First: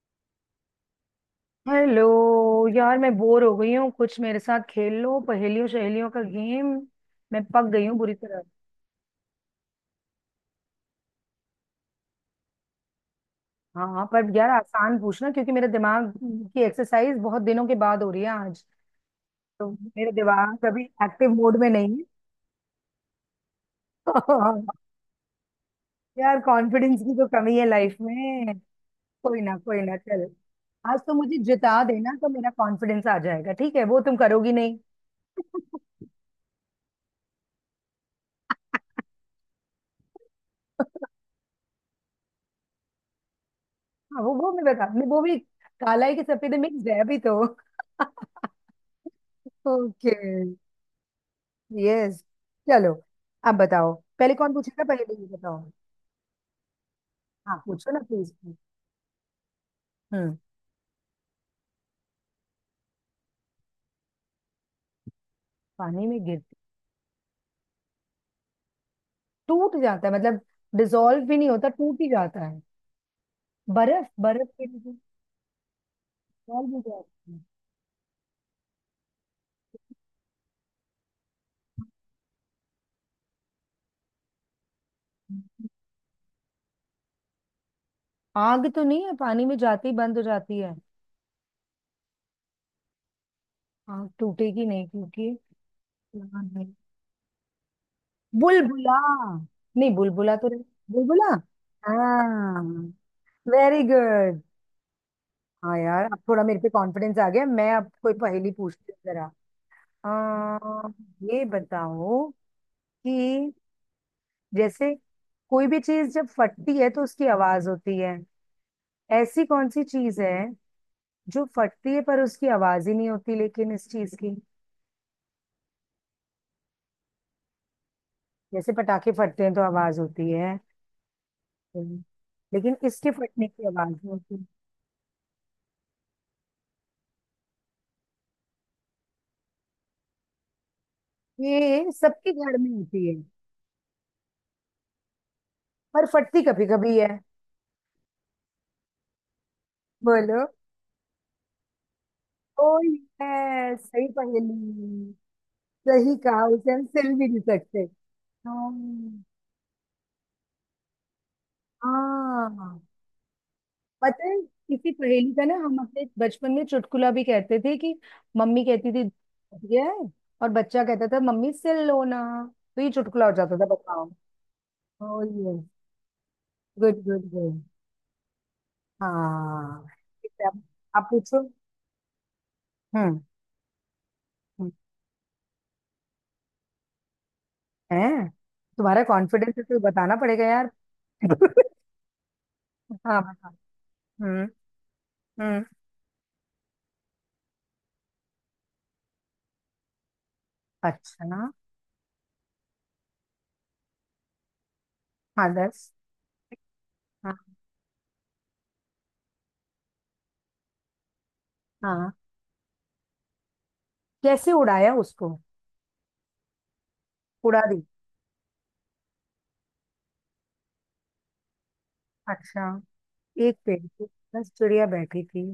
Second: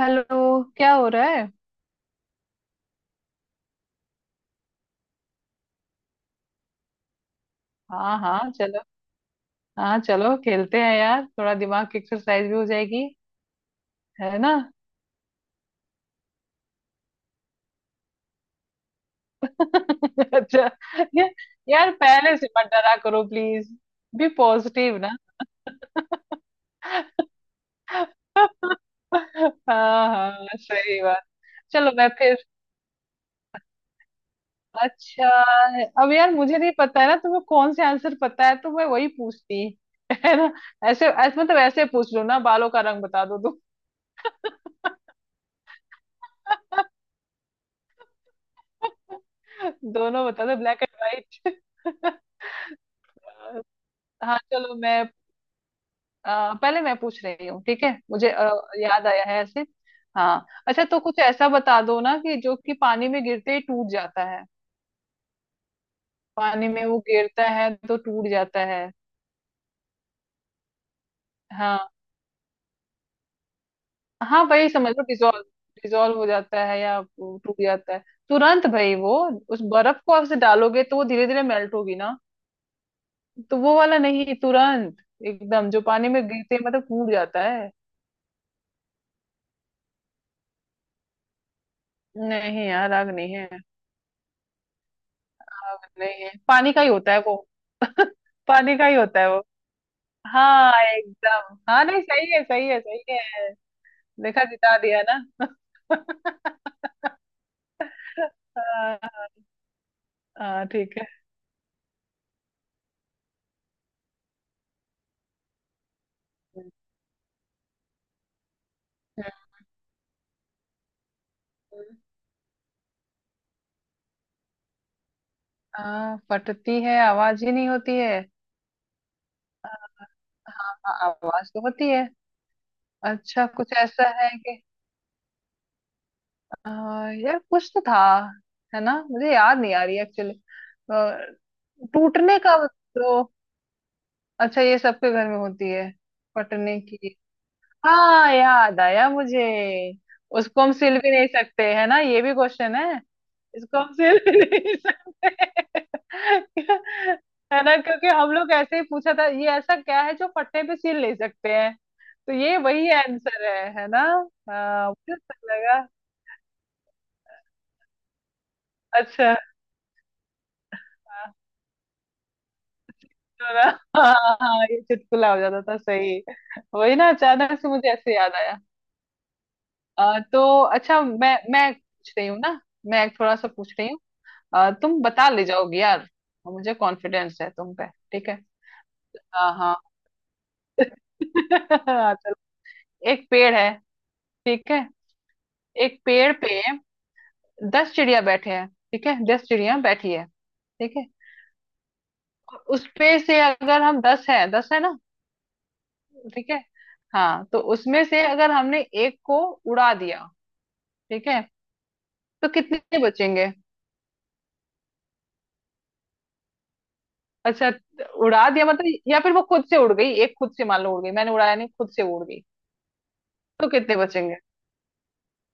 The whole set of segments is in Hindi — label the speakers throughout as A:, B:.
A: हेलो, क्या हो रहा है।
B: हेलो। यार मैं बोर हो गई हूँ, कुछ मेरे साथ खेल लो, पहेलियों सहेलियों का गेम। मैं पक गई हूँ बुरी
A: हाँ
B: तरह।
A: हाँ चलो। हाँ चलो खेलते हैं यार, थोड़ा दिमाग की एक्सरसाइज भी हो जाएगी।
B: हाँ हाँ, पर
A: है
B: यार
A: ना।
B: आसान पूछना क्योंकि मेरे दिमाग की एक्सरसाइज बहुत दिनों के बाद हो रही है आज। तो मेरे दिमाग
A: अच्छा।
B: कभी
A: या,
B: एक्टिव मोड में
A: यार
B: नहीं है।
A: पहले से मत डरा करो प्लीज। बी पॉजिटिव ना।
B: यार कॉन्फिडेंस की तो कमी है लाइफ में। कोई ना
A: हाँ
B: चल,
A: हाँ
B: आज
A: सही
B: तो
A: बात।
B: मुझे जिता
A: चलो मैं
B: देना तो
A: फिर।
B: मेरा कॉन्फिडेंस आ जाएगा। ठीक है, वो तुम करोगी नहीं।
A: अच्छा, अब यार मुझे नहीं पता है ना तुम्हें कौन से आंसर पता है तो मैं वही पूछती। है ना। ऐसे ऐसे मतलब ऐसे पूछ लो ना, बालों का रंग बता दो तुम।
B: हाँ, वो मैं बता, मैं वो भी। काला है कि सफेद, मिक्स है अभी तो। ओके।
A: दोनों बता दो, ब्लैक एंड
B: यस,
A: व्हाइट।
B: चलो। अब बताओ, पहले
A: हाँ
B: कौन
A: चलो
B: पूछेगा
A: मैं।
B: पहले ये बताओ।
A: पहले मैं पूछ रही
B: हाँ
A: हूँ ठीक
B: पूछो
A: है।
B: ना
A: मुझे
B: प्लीज।
A: याद आया है ऐसे।
B: हम्म।
A: हाँ अच्छा, तो कुछ ऐसा बता दो ना कि जो कि पानी में गिरते ही टूट जाता है।
B: पानी में गिर।
A: पानी में वो गिरता है तो टूट जाता है।
B: टूट जाता है मतलब? डिसॉल्व भी नहीं होता,
A: हाँ
B: टूट ही जाता है? बर्फ,
A: हाँ
B: बर्फ के
A: वही समझ
B: डिसॉल्व
A: लो, डिजोल्व। डिजोल्व हो जाता है
B: हो
A: या
B: जाती
A: वो
B: है।
A: टूट जाता है तुरंत भाई। वो उस बर्फ को आप से डालोगे तो वो धीरे धीरे मेल्ट होगी ना, तो वो वाला नहीं। तुरंत एकदम जो पानी में गिरते ही मतलब टूट जाता है।
B: आग तो नहीं है, पानी में जाती बंद हो जाती है।
A: नहीं यार, आग नहीं है।
B: आग टूटेगी नहीं क्योंकि।
A: आग नहीं है,
B: प्लान है।
A: पानी का ही होता है वो। पानी का
B: बुलबुला।
A: ही होता है वो।
B: नहीं बुलबुला तो नहीं-
A: हाँ
B: बुलबुला।
A: एकदम, हाँ नहीं सही है
B: हाँ।
A: सही है सही है।
B: Very good.
A: देखा, जिता दिया ना।
B: हाँ यार, अब थोड़ा मेरे पे कॉन्फिडेंस आ गया, मैं अब कोई पहेली पूछती हूँ जरा।
A: हाँ, हाँ,
B: आ,
A: ठीक है।
B: ये बताओ कि, जैसे कोई भी चीज जब
A: हम्म।
B: फटती है तो उसकी आवाज होती है। ऐसी कौन सी चीज है जो फटती है पर उसकी आवाज ही नहीं होती, लेकिन इस चीज की।
A: हाँ फटती है, आवाज ही नहीं होती है।
B: जैसे पटाखे फटते हैं तो आवाज होती है,
A: हाँ हाँ, आवाज तो होती है।
B: लेकिन इसके फटने
A: अच्छा
B: की
A: कुछ
B: आवाज
A: ऐसा
B: नहीं
A: है
B: होती।
A: कि आ, यार कुछ तो था। है ना, मुझे याद नहीं आ रही एक्चुअली।
B: ये सबके
A: टूटने
B: घर
A: का
B: में होती
A: तो।
B: है,
A: अच्छा ये सबके घर में होती है।
B: पर फटती कभी
A: कटने
B: कभी है।
A: की। हाँ याद आया मुझे।
B: बोलो।
A: उसको हम सिल भी नहीं सकते, है ना ये भी
B: ओ
A: क्वेश्चन है। इसको
B: यस,
A: हम
B: सही
A: सिल भी नहीं
B: पहेली।
A: सकते।
B: सही कहा, उसे हम सिल भी नहीं
A: है ना,
B: सकते।
A: क्योंकि हम लोग
B: हाँ।
A: ऐसे ही पूछा था ये ऐसा क्या है जो फटने पे सिल नहीं सकते हैं। तो ये
B: हाँ,
A: वही आंसर है ना।
B: पता है।
A: हाँ
B: किसी
A: मुझे
B: पहेली का
A: सही
B: ना हम
A: लगा।
B: अपने बचपन में चुटकुला भी कहते थे कि, मम्मी कहती थी
A: अच्छा।
B: दिया है और बच्चा कहता था
A: हाँ
B: मम्मी सिल लो ना। तो ये चुटकुला हो
A: तो
B: जाता
A: ना-
B: था, बताओ।
A: हाँ हाँ, हाँ, ये
B: ओ
A: चुटकुला हो जाता
B: यस।
A: था, सही। वही
B: गुड
A: ना,
B: गुड गुड।
A: अचानक से मुझे ऐसे याद आया।
B: हाँ। ठीक
A: तो
B: है, अब
A: अच्छा,
B: आप
A: मैं
B: पूछो।
A: मैं पूछ रही हूँ ना। मैं
B: हम्म।
A: थोड़ा सा पूछ रही हूँ।
B: हम्म,
A: तुम बता ले जाओगे यार, मुझे कॉन्फिडेंस है तुम पे।
B: है।
A: ठीक है।
B: तुम्हारा
A: हाँ
B: कॉन्फिडेंस है तो
A: हाँ।
B: बताना पड़ेगा यार।
A: चलो।
B: हाँ
A: एक
B: बताओ।
A: पेड़ है,
B: हम्म।
A: ठीक है।
B: हम्म।
A: एक पेड़ पे दस चिड़िया बैठे हैं, ठीक है, दस चिड़िया बैठी है ठीक है।
B: अच्छा।
A: और उस पे से अगर हम दस है, दस है ना,
B: हाँ 10।
A: ठीक है।
B: हाँ।
A: हाँ तो उसमें से अगर हमने एक को उड़ा दिया, ठीक है,
B: हाँ।
A: तो कितने बचेंगे।
B: कैसे उड़ाया उसको, उड़ा
A: अच्छा,
B: दी?
A: उड़ा दिया मतलब या फिर वो खुद से उड़ गई, एक खुद से मान लो उड़ गई, मैंने उड़ाया नहीं, खुद से उड़ गई।
B: अच्छा। एक
A: तो
B: पेड़
A: कितने
B: पे
A: बचेंगे।
B: 10 चिड़िया बैठी थी,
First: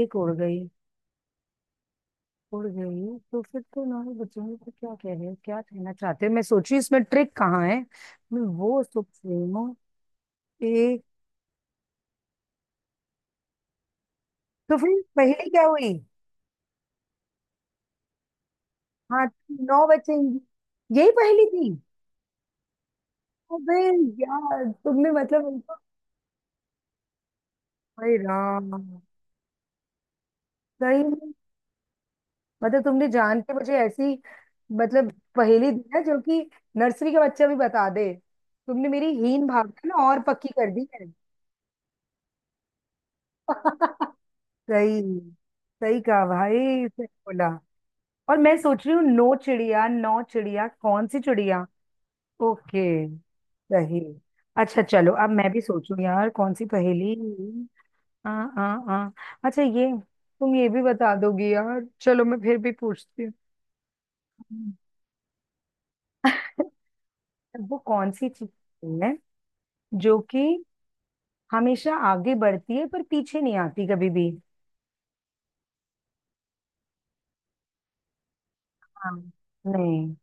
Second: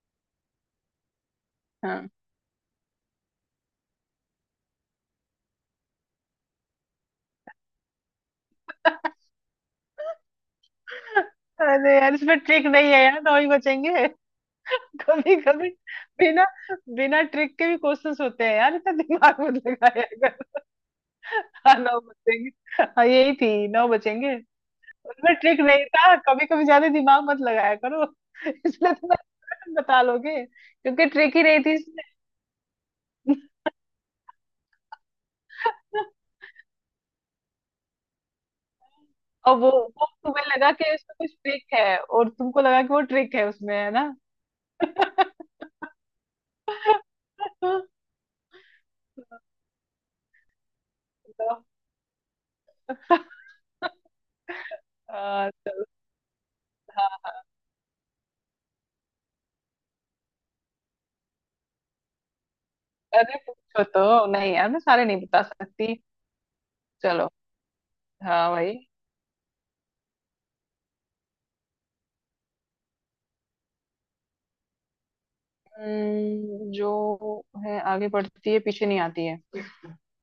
B: 1 उड़ गई।
A: हाँ।
B: उड़ गई तो फिर तो, हमारे बच्चों को क्या कह रहे हैं, क्या कहना चाहते हैं? मैं सोची इसमें ट्रिक कहाँ है, मैं वो सोच रही हूँ। एक।
A: अरे यार इसमें ट्रिक नहीं है यार, नौ ही बचेंगे।
B: तो फिर
A: कभी
B: पहेली क्या
A: कभी
B: हुई?
A: बिना बिना ट्रिक के भी क्वेश्चंस होते हैं यार, इतना
B: हाँ
A: दिमाग मत
B: 9
A: लगाया कर।
B: बचेंगी, यही पहेली थी?
A: हाँ नौ बचेंगे। हाँ यही थी,
B: अबे
A: नौ बचेंगे।
B: यार, तुमने
A: उसमें
B: मतलब
A: ट्रिक
B: उनको।
A: नहीं था, कभी कभी ज्यादा दिमाग मत लगाया करो।
B: अरे राम।
A: इसलिए तो मैं बता लोगे,
B: सही
A: क्योंकि
B: में
A: ट्रिक ही नहीं थी इसमें।
B: मतलब तुमने जान के मुझे ऐसी, मतलब पहेली दी है जो कि नर्सरी के बच्चे भी बता दे। तुमने मेरी हीन
A: और वो
B: भावना ना
A: वो
B: और
A: तुम्हें
B: पक्की कर
A: लगा
B: दी
A: कि
B: है।
A: उसमें कुछ ट्रिक है और तुमको लगा कि वो ट्रिक है उसमें, है ना।
B: सही। सही कहा भाई, सही बोला।
A: तो,
B: और मैं सोच रही हूँ नो चिड़िया, नौ चिड़िया, कौन सी चिड़िया। ओके। सही। अच्छा चलो, अब मैं भी
A: चलो।
B: सोचूं यार कौन सी पहेली।
A: हाँ।
B: आ आ आ अच्छा ये, तुम ये भी बता दोगी यार, चलो मैं फिर भी पूछती हूँ।
A: अरे पूछो तो नहीं यार, मैं सारे नहीं बता सकती। चलो।
B: वो कौन सी
A: हाँ भाई।
B: चीज है जो कि हमेशा आगे बढ़ती है पर पीछे नहीं आती कभी भी।
A: जो है आगे बढ़ती है पीछे नहीं
B: हाँ।
A: आती है।
B: नहीं,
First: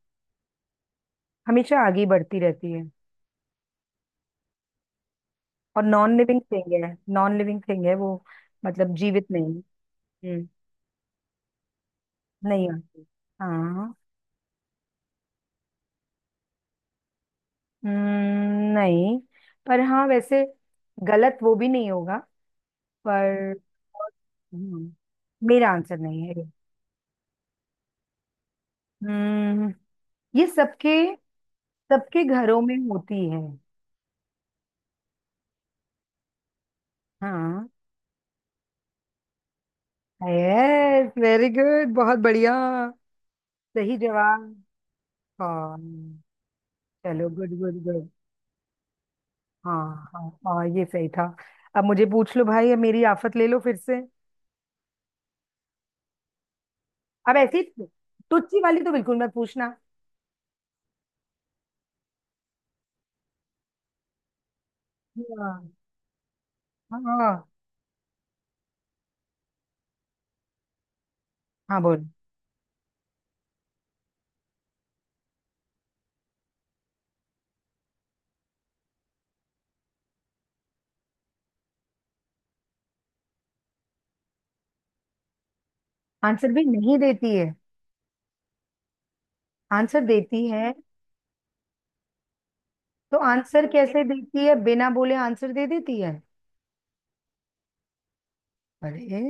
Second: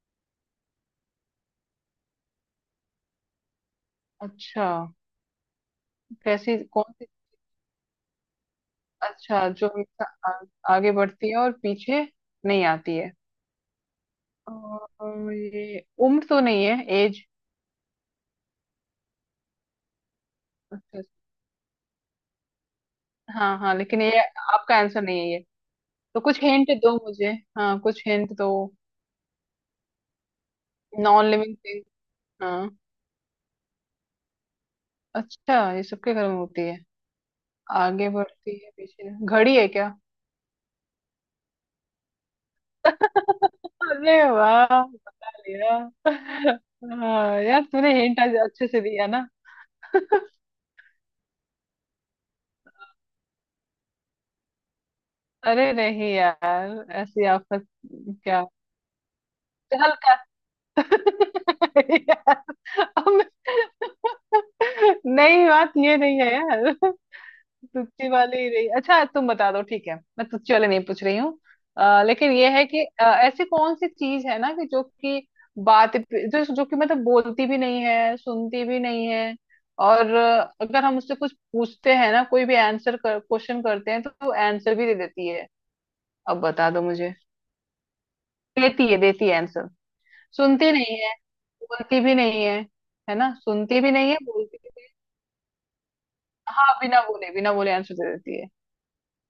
B: हमेशा आगे बढ़ती रहती है।
A: अच्छा,
B: और नॉन लिविंग
A: कैसी
B: थिंग है,
A: कौन सी।
B: नॉन लिविंग थिंग है वो। मतलब जीवित
A: अच्छा,
B: नहीं।
A: जो हमेशा
B: हम्म।
A: आगे बढ़ती है और पीछे नहीं
B: नहीं
A: आती
B: आती।
A: है।
B: हाँ।
A: और ये उम्र तो नहीं है, एज।
B: नहीं। पर हाँ वैसे
A: अच्छा।
B: गलत वो भी नहीं होगा, पर।
A: हाँ हाँ लेकिन ये आपका
B: हम्म,
A: आंसर नहीं है।
B: मेरा आंसर
A: तो
B: नहीं है
A: कुछ
B: ये।
A: हिंट दो मुझे। हाँ कुछ हिंट दो।
B: हम्म, ये सबके,
A: नॉन लिविंग थिंग।
B: सबके घरों
A: हाँ।
B: में होती है।
A: अच्छा ये सबके घर में होती है।
B: हाँ।
A: आगे बढ़ती है पीछे, घड़ी है क्या।
B: यस वेरी गुड, बहुत बढ़िया। सही
A: अरे
B: जवाब।
A: वाह, बता लिया।
B: हाँ। चलो
A: हाँ,
B: गुड
A: यार
B: गुड
A: तूने
B: गुड।
A: हिंट आज अच्छे से दिया ना।
B: हाँ। हाँ हाँ, ये सही था। अब मुझे पूछ लो भाई, अब मेरी आफत ले लो फिर से।
A: अरे नहीं यार, ऐसी
B: अब ऐसी
A: आफत क्या।
B: तुच्छी वाली तो बिल्कुल मत पूछना।
A: चल कर। यार, अब- मैं- नहीं
B: हाँ।
A: बात ये नहीं है यार।
B: हाँ।
A: तुच्ची वाली ही रही, अच्छा तुम बता दो ठीक है, मैं तुच्ची वाले नहीं पूछ रही हूँ।
B: हाँ बोल।
A: लेकिन ये है कि ऐसी कौन सी चीज है ना कि जो कि बात जो जो कि मतलब बोलती भी नहीं है, सुनती भी नहीं है। और अगर हम उससे कुछ पूछते हैं ना, कोई भी आंसर कर क्वेश्चन करते हैं तो वो आंसर भी दे देती है। अब
B: आंसर भी
A: बता दो
B: नहीं
A: मुझे।
B: देती है?
A: देती है आंसर।
B: आंसर देती
A: सुनती
B: है?
A: नहीं है, बोलती भी नहीं है। है
B: तो
A: ना,
B: आंसर
A: सुनती भी
B: कैसे
A: नहीं है
B: देती है,
A: बोलती भी नहीं
B: बिना बोले आंसर दे देती है?
A: है। हाँ बिना बोले आंसर दे देती है।
B: अरे।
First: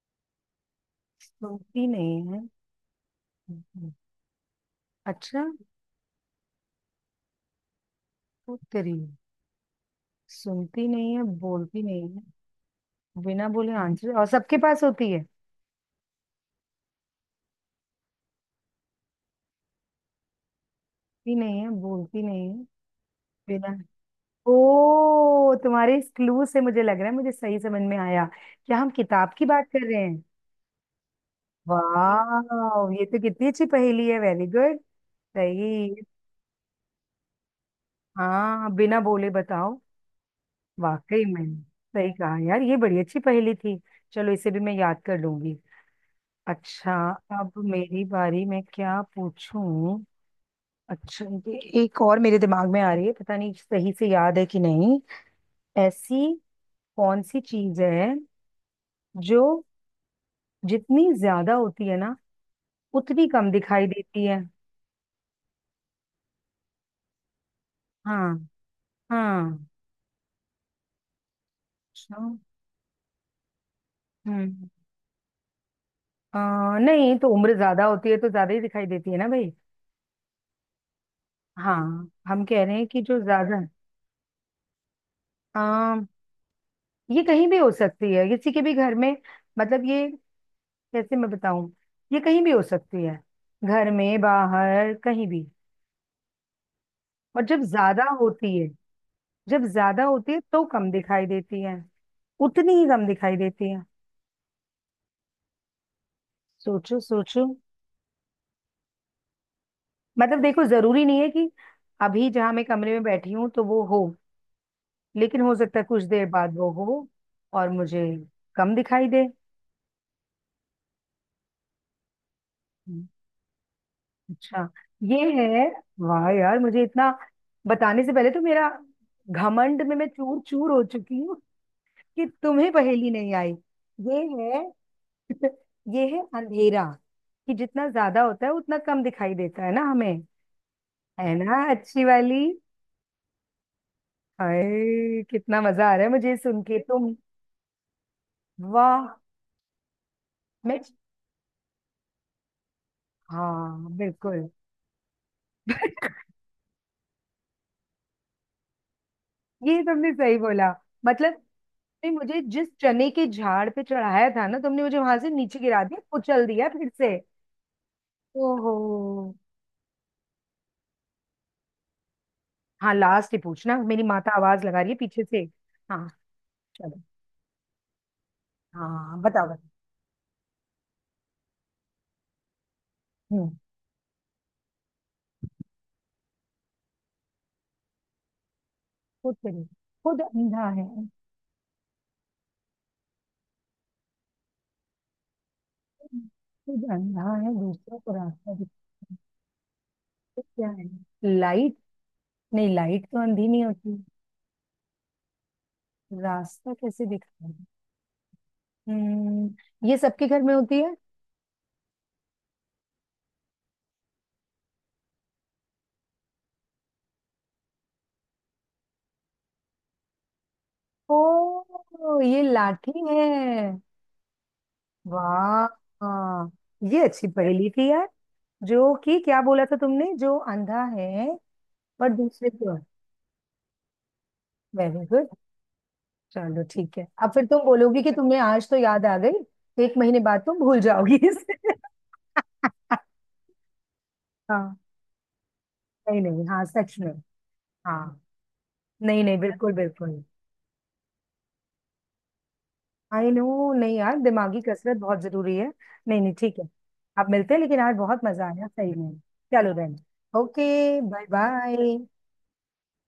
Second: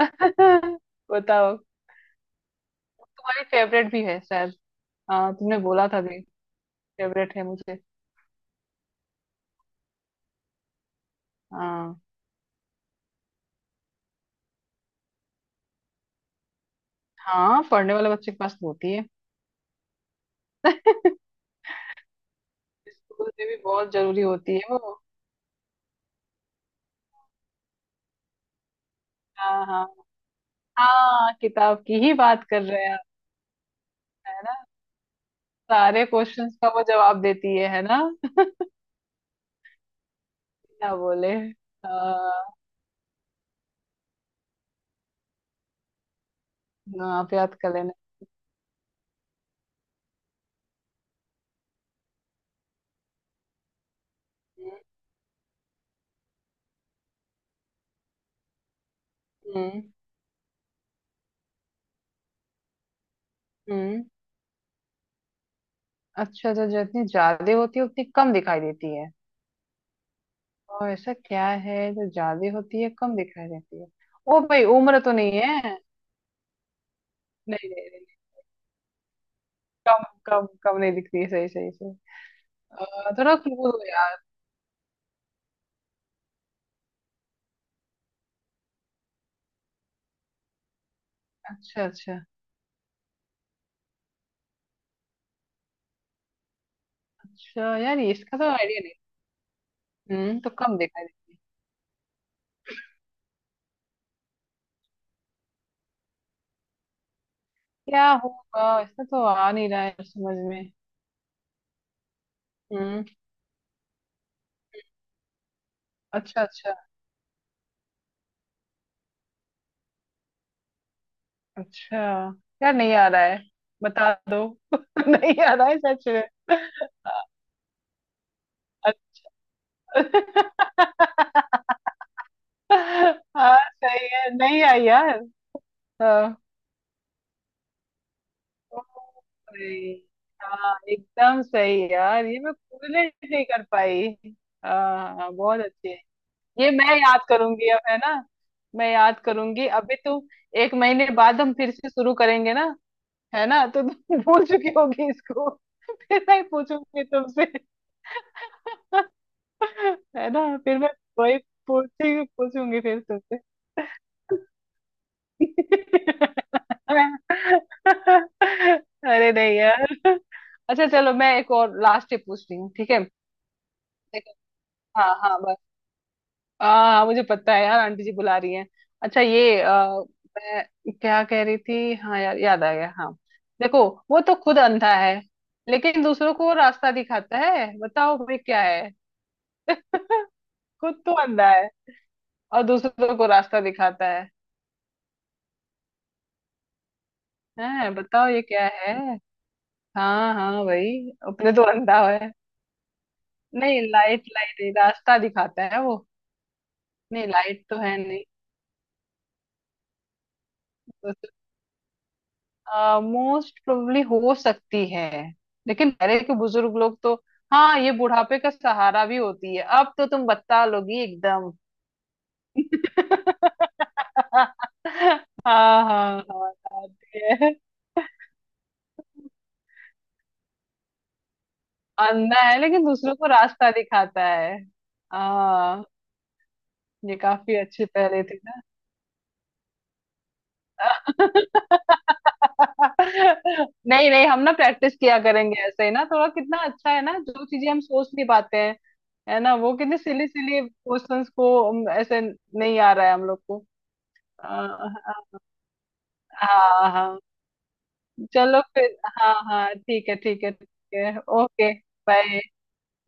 A: बताओ।
B: सुनती नहीं है।
A: तुम्हारी
B: हम्म,
A: फेवरेट भी है शायद। हाँ
B: अच्छा।
A: तुमने बोला था भी, फेवरेट है मुझे।
B: तो तेरी, सुनती नहीं है, बोलती
A: हाँ।
B: नहीं है, बिना बोले आंसर, और सबके पास होती है।
A: हाँ पढ़ने वाले बच्चे के पास तो होती है।
B: सुनती नहीं है, बोलती नहीं है,
A: स्कूल में भी
B: बिना।
A: बहुत जरूरी होती है वो।
B: ओ तुम्हारे इस क्लू से मुझे लग रहा है मुझे सही समझ में आया। क्या हम किताब की
A: हाँ
B: बात
A: हाँ।
B: कर रहे हैं?
A: हाँ किताब की ही बात कर रहे हैं
B: वाह,
A: आप।
B: ये तो कितनी अच्छी पहेली है,
A: है
B: वेरी
A: ना,
B: गुड। सही।
A: सारे क्वेश्चंस का वो जवाब देती है ना।
B: हाँ बिना बोले, बताओ।
A: क्या
B: वाकई
A: बोले,
B: में, सही कहा यार, ये बड़ी अच्छी पहेली थी। चलो इसे भी मैं याद कर लूंगी। अच्छा,
A: ना, आप
B: अब
A: याद कर लेना।
B: मेरी बारी, मैं क्या पूछूं। अच्छा ये एक और मेरे दिमाग में आ रही है, पता नहीं सही से याद है कि
A: हम्म।
B: नहीं। ऐसी कौन सी चीज है जो
A: हम्म।
B: जितनी ज्यादा होती है ना उतनी कम दिखाई
A: हम्म।
B: देती है।
A: अच्छा तो जो जितनी ज्यादा होती है उतनी कम
B: हाँ।
A: दिखाई देती है।
B: हाँ।
A: और ऐसा क्या है जो
B: अच्छा,
A: ज्यादा होती है कम दिखाई देती है। ओ भाई
B: हम्म।
A: उम्र तो नहीं है।
B: नहीं तो उम्र
A: नहीं नहीं
B: ज्यादा
A: नहीं
B: होती
A: नहीं,
B: है तो ज्यादा ही दिखाई देती है ना भाई।
A: कम कम कम नहीं दिखती है, सही सही
B: हाँ।
A: सही
B: हम कह रहे हैं कि जो
A: थोड़ा क्लू
B: ज्यादा।
A: दो यार।
B: आ, ये कहीं भी हो सकती है किसी के भी घर में, मतलब ये, कैसे मैं बताऊं।
A: अच्छा
B: ये
A: अच्छा।
B: कहीं भी हो सकती है, घर में बाहर कहीं भी। और जब
A: अच्छा यार
B: ज्यादा
A: ये इसका तो
B: होती है,
A: आइडिया नहीं।
B: जब ज्यादा होती
A: हम्म,
B: है
A: तो
B: तो
A: कम
B: कम
A: दिखाई
B: दिखाई
A: देती है।
B: देती है, उतनी ही कम दिखाई देती है। सोचो सोचो।
A: क्या होगा, इसका तो आ नहीं रहा है समझ
B: मतलब देखो,
A: में।
B: जरूरी नहीं है कि अभी जहां मैं कमरे में
A: हम्म।
B: बैठी हूँ तो वो हो, लेकिन हो सकता है कुछ देर
A: अच्छा
B: बाद वो
A: अच्छा।
B: हो और मुझे कम दिखाई दे।
A: अच्छा यार नहीं
B: हम्म,
A: आ रहा है, बता दो।
B: अच्छा। ये
A: नहीं आ
B: है।
A: रहा है सच
B: वाह
A: में।
B: यार, मुझे इतना बताने से पहले तो मेरा, घमंड में मैं चूर
A: अच्छा।
B: चूर हो चुकी हूँ कि तुम्हें पहेली नहीं आई।
A: हाँ सही
B: ये
A: है,
B: है।
A: नहीं आई यार।
B: ये है
A: हाँ।
B: अंधेरा, कि जितना ज्यादा होता है उतना कम दिखाई देता है ना
A: सही।
B: हमें।
A: हाँ
B: है
A: एकदम
B: ना
A: सही
B: अच्छी
A: यार,
B: वाली।
A: ये मैं कोरिलेट नहीं कर पाई। हाँ
B: हाय
A: हाँ, बहुत
B: कितना मजा
A: अच्छी
B: आ
A: है,
B: रहा है मुझे, सुन
A: ये
B: के
A: मैं
B: तुम।
A: याद करूंगी अब, है ना। मैं
B: वाह।
A: याद करूंगी। अभी तुम, एक
B: मैं।
A: महीने बाद हम फिर से शुरू करेंगे ना। है ना, तो
B: हाँ
A: तुम भूल
B: बिल्कुल।
A: चुकी होगी इसको, फिर मैं पूछूंगी तुमसे।
B: ये तुमने
A: है
B: सही
A: ना,
B: बोला,
A: फिर मैं
B: मतलब
A: वही
B: तुमने
A: पूछी
B: मुझे जिस
A: पूछूंगी फिर
B: चने के
A: तुमसे।
B: झाड़ पे चढ़ाया था ना, तुमने मुझे वहां से नीचे गिरा दिया, कुचल दिया फिर से। ओहो।
A: अरे नहीं यार। अच्छा चलो, मैं एक और लास्ट ही पूछ रही हूँ ठीक
B: हाँ
A: है।
B: लास्ट ही पूछना, मेरी
A: देखो।
B: माता आवाज लगा रही है
A: हाँ
B: पीछे
A: हाँ
B: से।
A: बस।
B: हाँ।
A: हाँ
B: चलो।
A: हाँ, मुझे पता है यार, आंटी जी बुला रही हैं।
B: हाँ
A: अच्छा
B: बताओ
A: ये
B: बताओ।
A: मैं क्या कह रही थी, हाँ यार याद आ गया। हाँ
B: हम्म।
A: देखो, वो तो खुद अंधा है लेकिन दूसरों को रास्ता दिखाता है, बताओ भाई क्या है।
B: खुद करिए। खुद अंधा है।
A: खुद तो अंधा है और दूसरों को रास्ता दिखाता है।
B: खुद अंधा है
A: हैं
B: दूसरों को
A: बताओ ये
B: रास्ता
A: क्या है।
B: दिखाता है।
A: हाँ
B: तो
A: हाँ
B: क्या
A: भाई,
B: है,
A: अपने तो
B: लाइट?
A: अंधा है।
B: नहीं लाइट तो अंधी नहीं
A: नहीं
B: होती,
A: लाइट, रास्ता दिखाता है वो,
B: रास्ता कैसे
A: नहीं
B: दिखाएगी।
A: लाइट तो है नहीं।
B: हम्म, ये सबके घर में होती है?
A: मोस्ट प्रोबेबली हो सकती है, लेकिन पहले के बुजुर्ग लोग तो, हाँ ये बुढ़ापे का सहारा भी होती है। अब तो तुम बता लोगी एकदम।
B: ओ ये लाठी है।
A: हाँ हाँ हाँ
B: वाह ये
A: बताती
B: अच्छी
A: है।
B: पहेली थी यार। जो कि क्या बोला था तुमने, जो अंधा है पर
A: अंधा
B: दूसरे
A: है
B: को।
A: लेकिन दूसरों को रास्ता दिखाता है।
B: Very good.
A: हाँ।
B: चलो ठीक है,
A: ये
B: अब फिर
A: काफी
B: तुम
A: अच्छे
B: बोलोगी कि
A: पहले थे।
B: तुम्हें आज तो याद आ गई, 1 महीने बाद तुम भूल जाओगी इसे।
A: नहीं नहीं, हम ना
B: हाँ।
A: प्रैक्टिस किया करेंगे ऐसे ही ना,
B: नहीं
A: थोड़ा
B: नहीं,
A: कितना
B: हाँ
A: अच्छा
B: सच
A: है
B: में।
A: ना, जो चीजें हम सोच
B: हाँ।
A: नहीं पाते हैं।
B: नहीं नहीं,
A: है ना,
B: बिल्कुल
A: वो कितने
B: बिल्कुल।
A: सिली सिली क्वेश्चंस को हम ऐसे नहीं आ रहा है हम
B: आई
A: लोग को।
B: नो, नहीं यार दिमागी कसरत
A: आ,
B: बहुत जरूरी है। नहीं नहीं ठीक है,
A: हाँ हाँ।
B: आप मिलते हैं, लेकिन आज बहुत मजा
A: चलो
B: आया सही
A: फिर,
B: में।
A: हाँ हाँ
B: चलो
A: ठीक है
B: रहना,
A: ठीक है
B: ओके
A: ठीक है,
B: बाय
A: ओके
B: बाय।
A: बाय।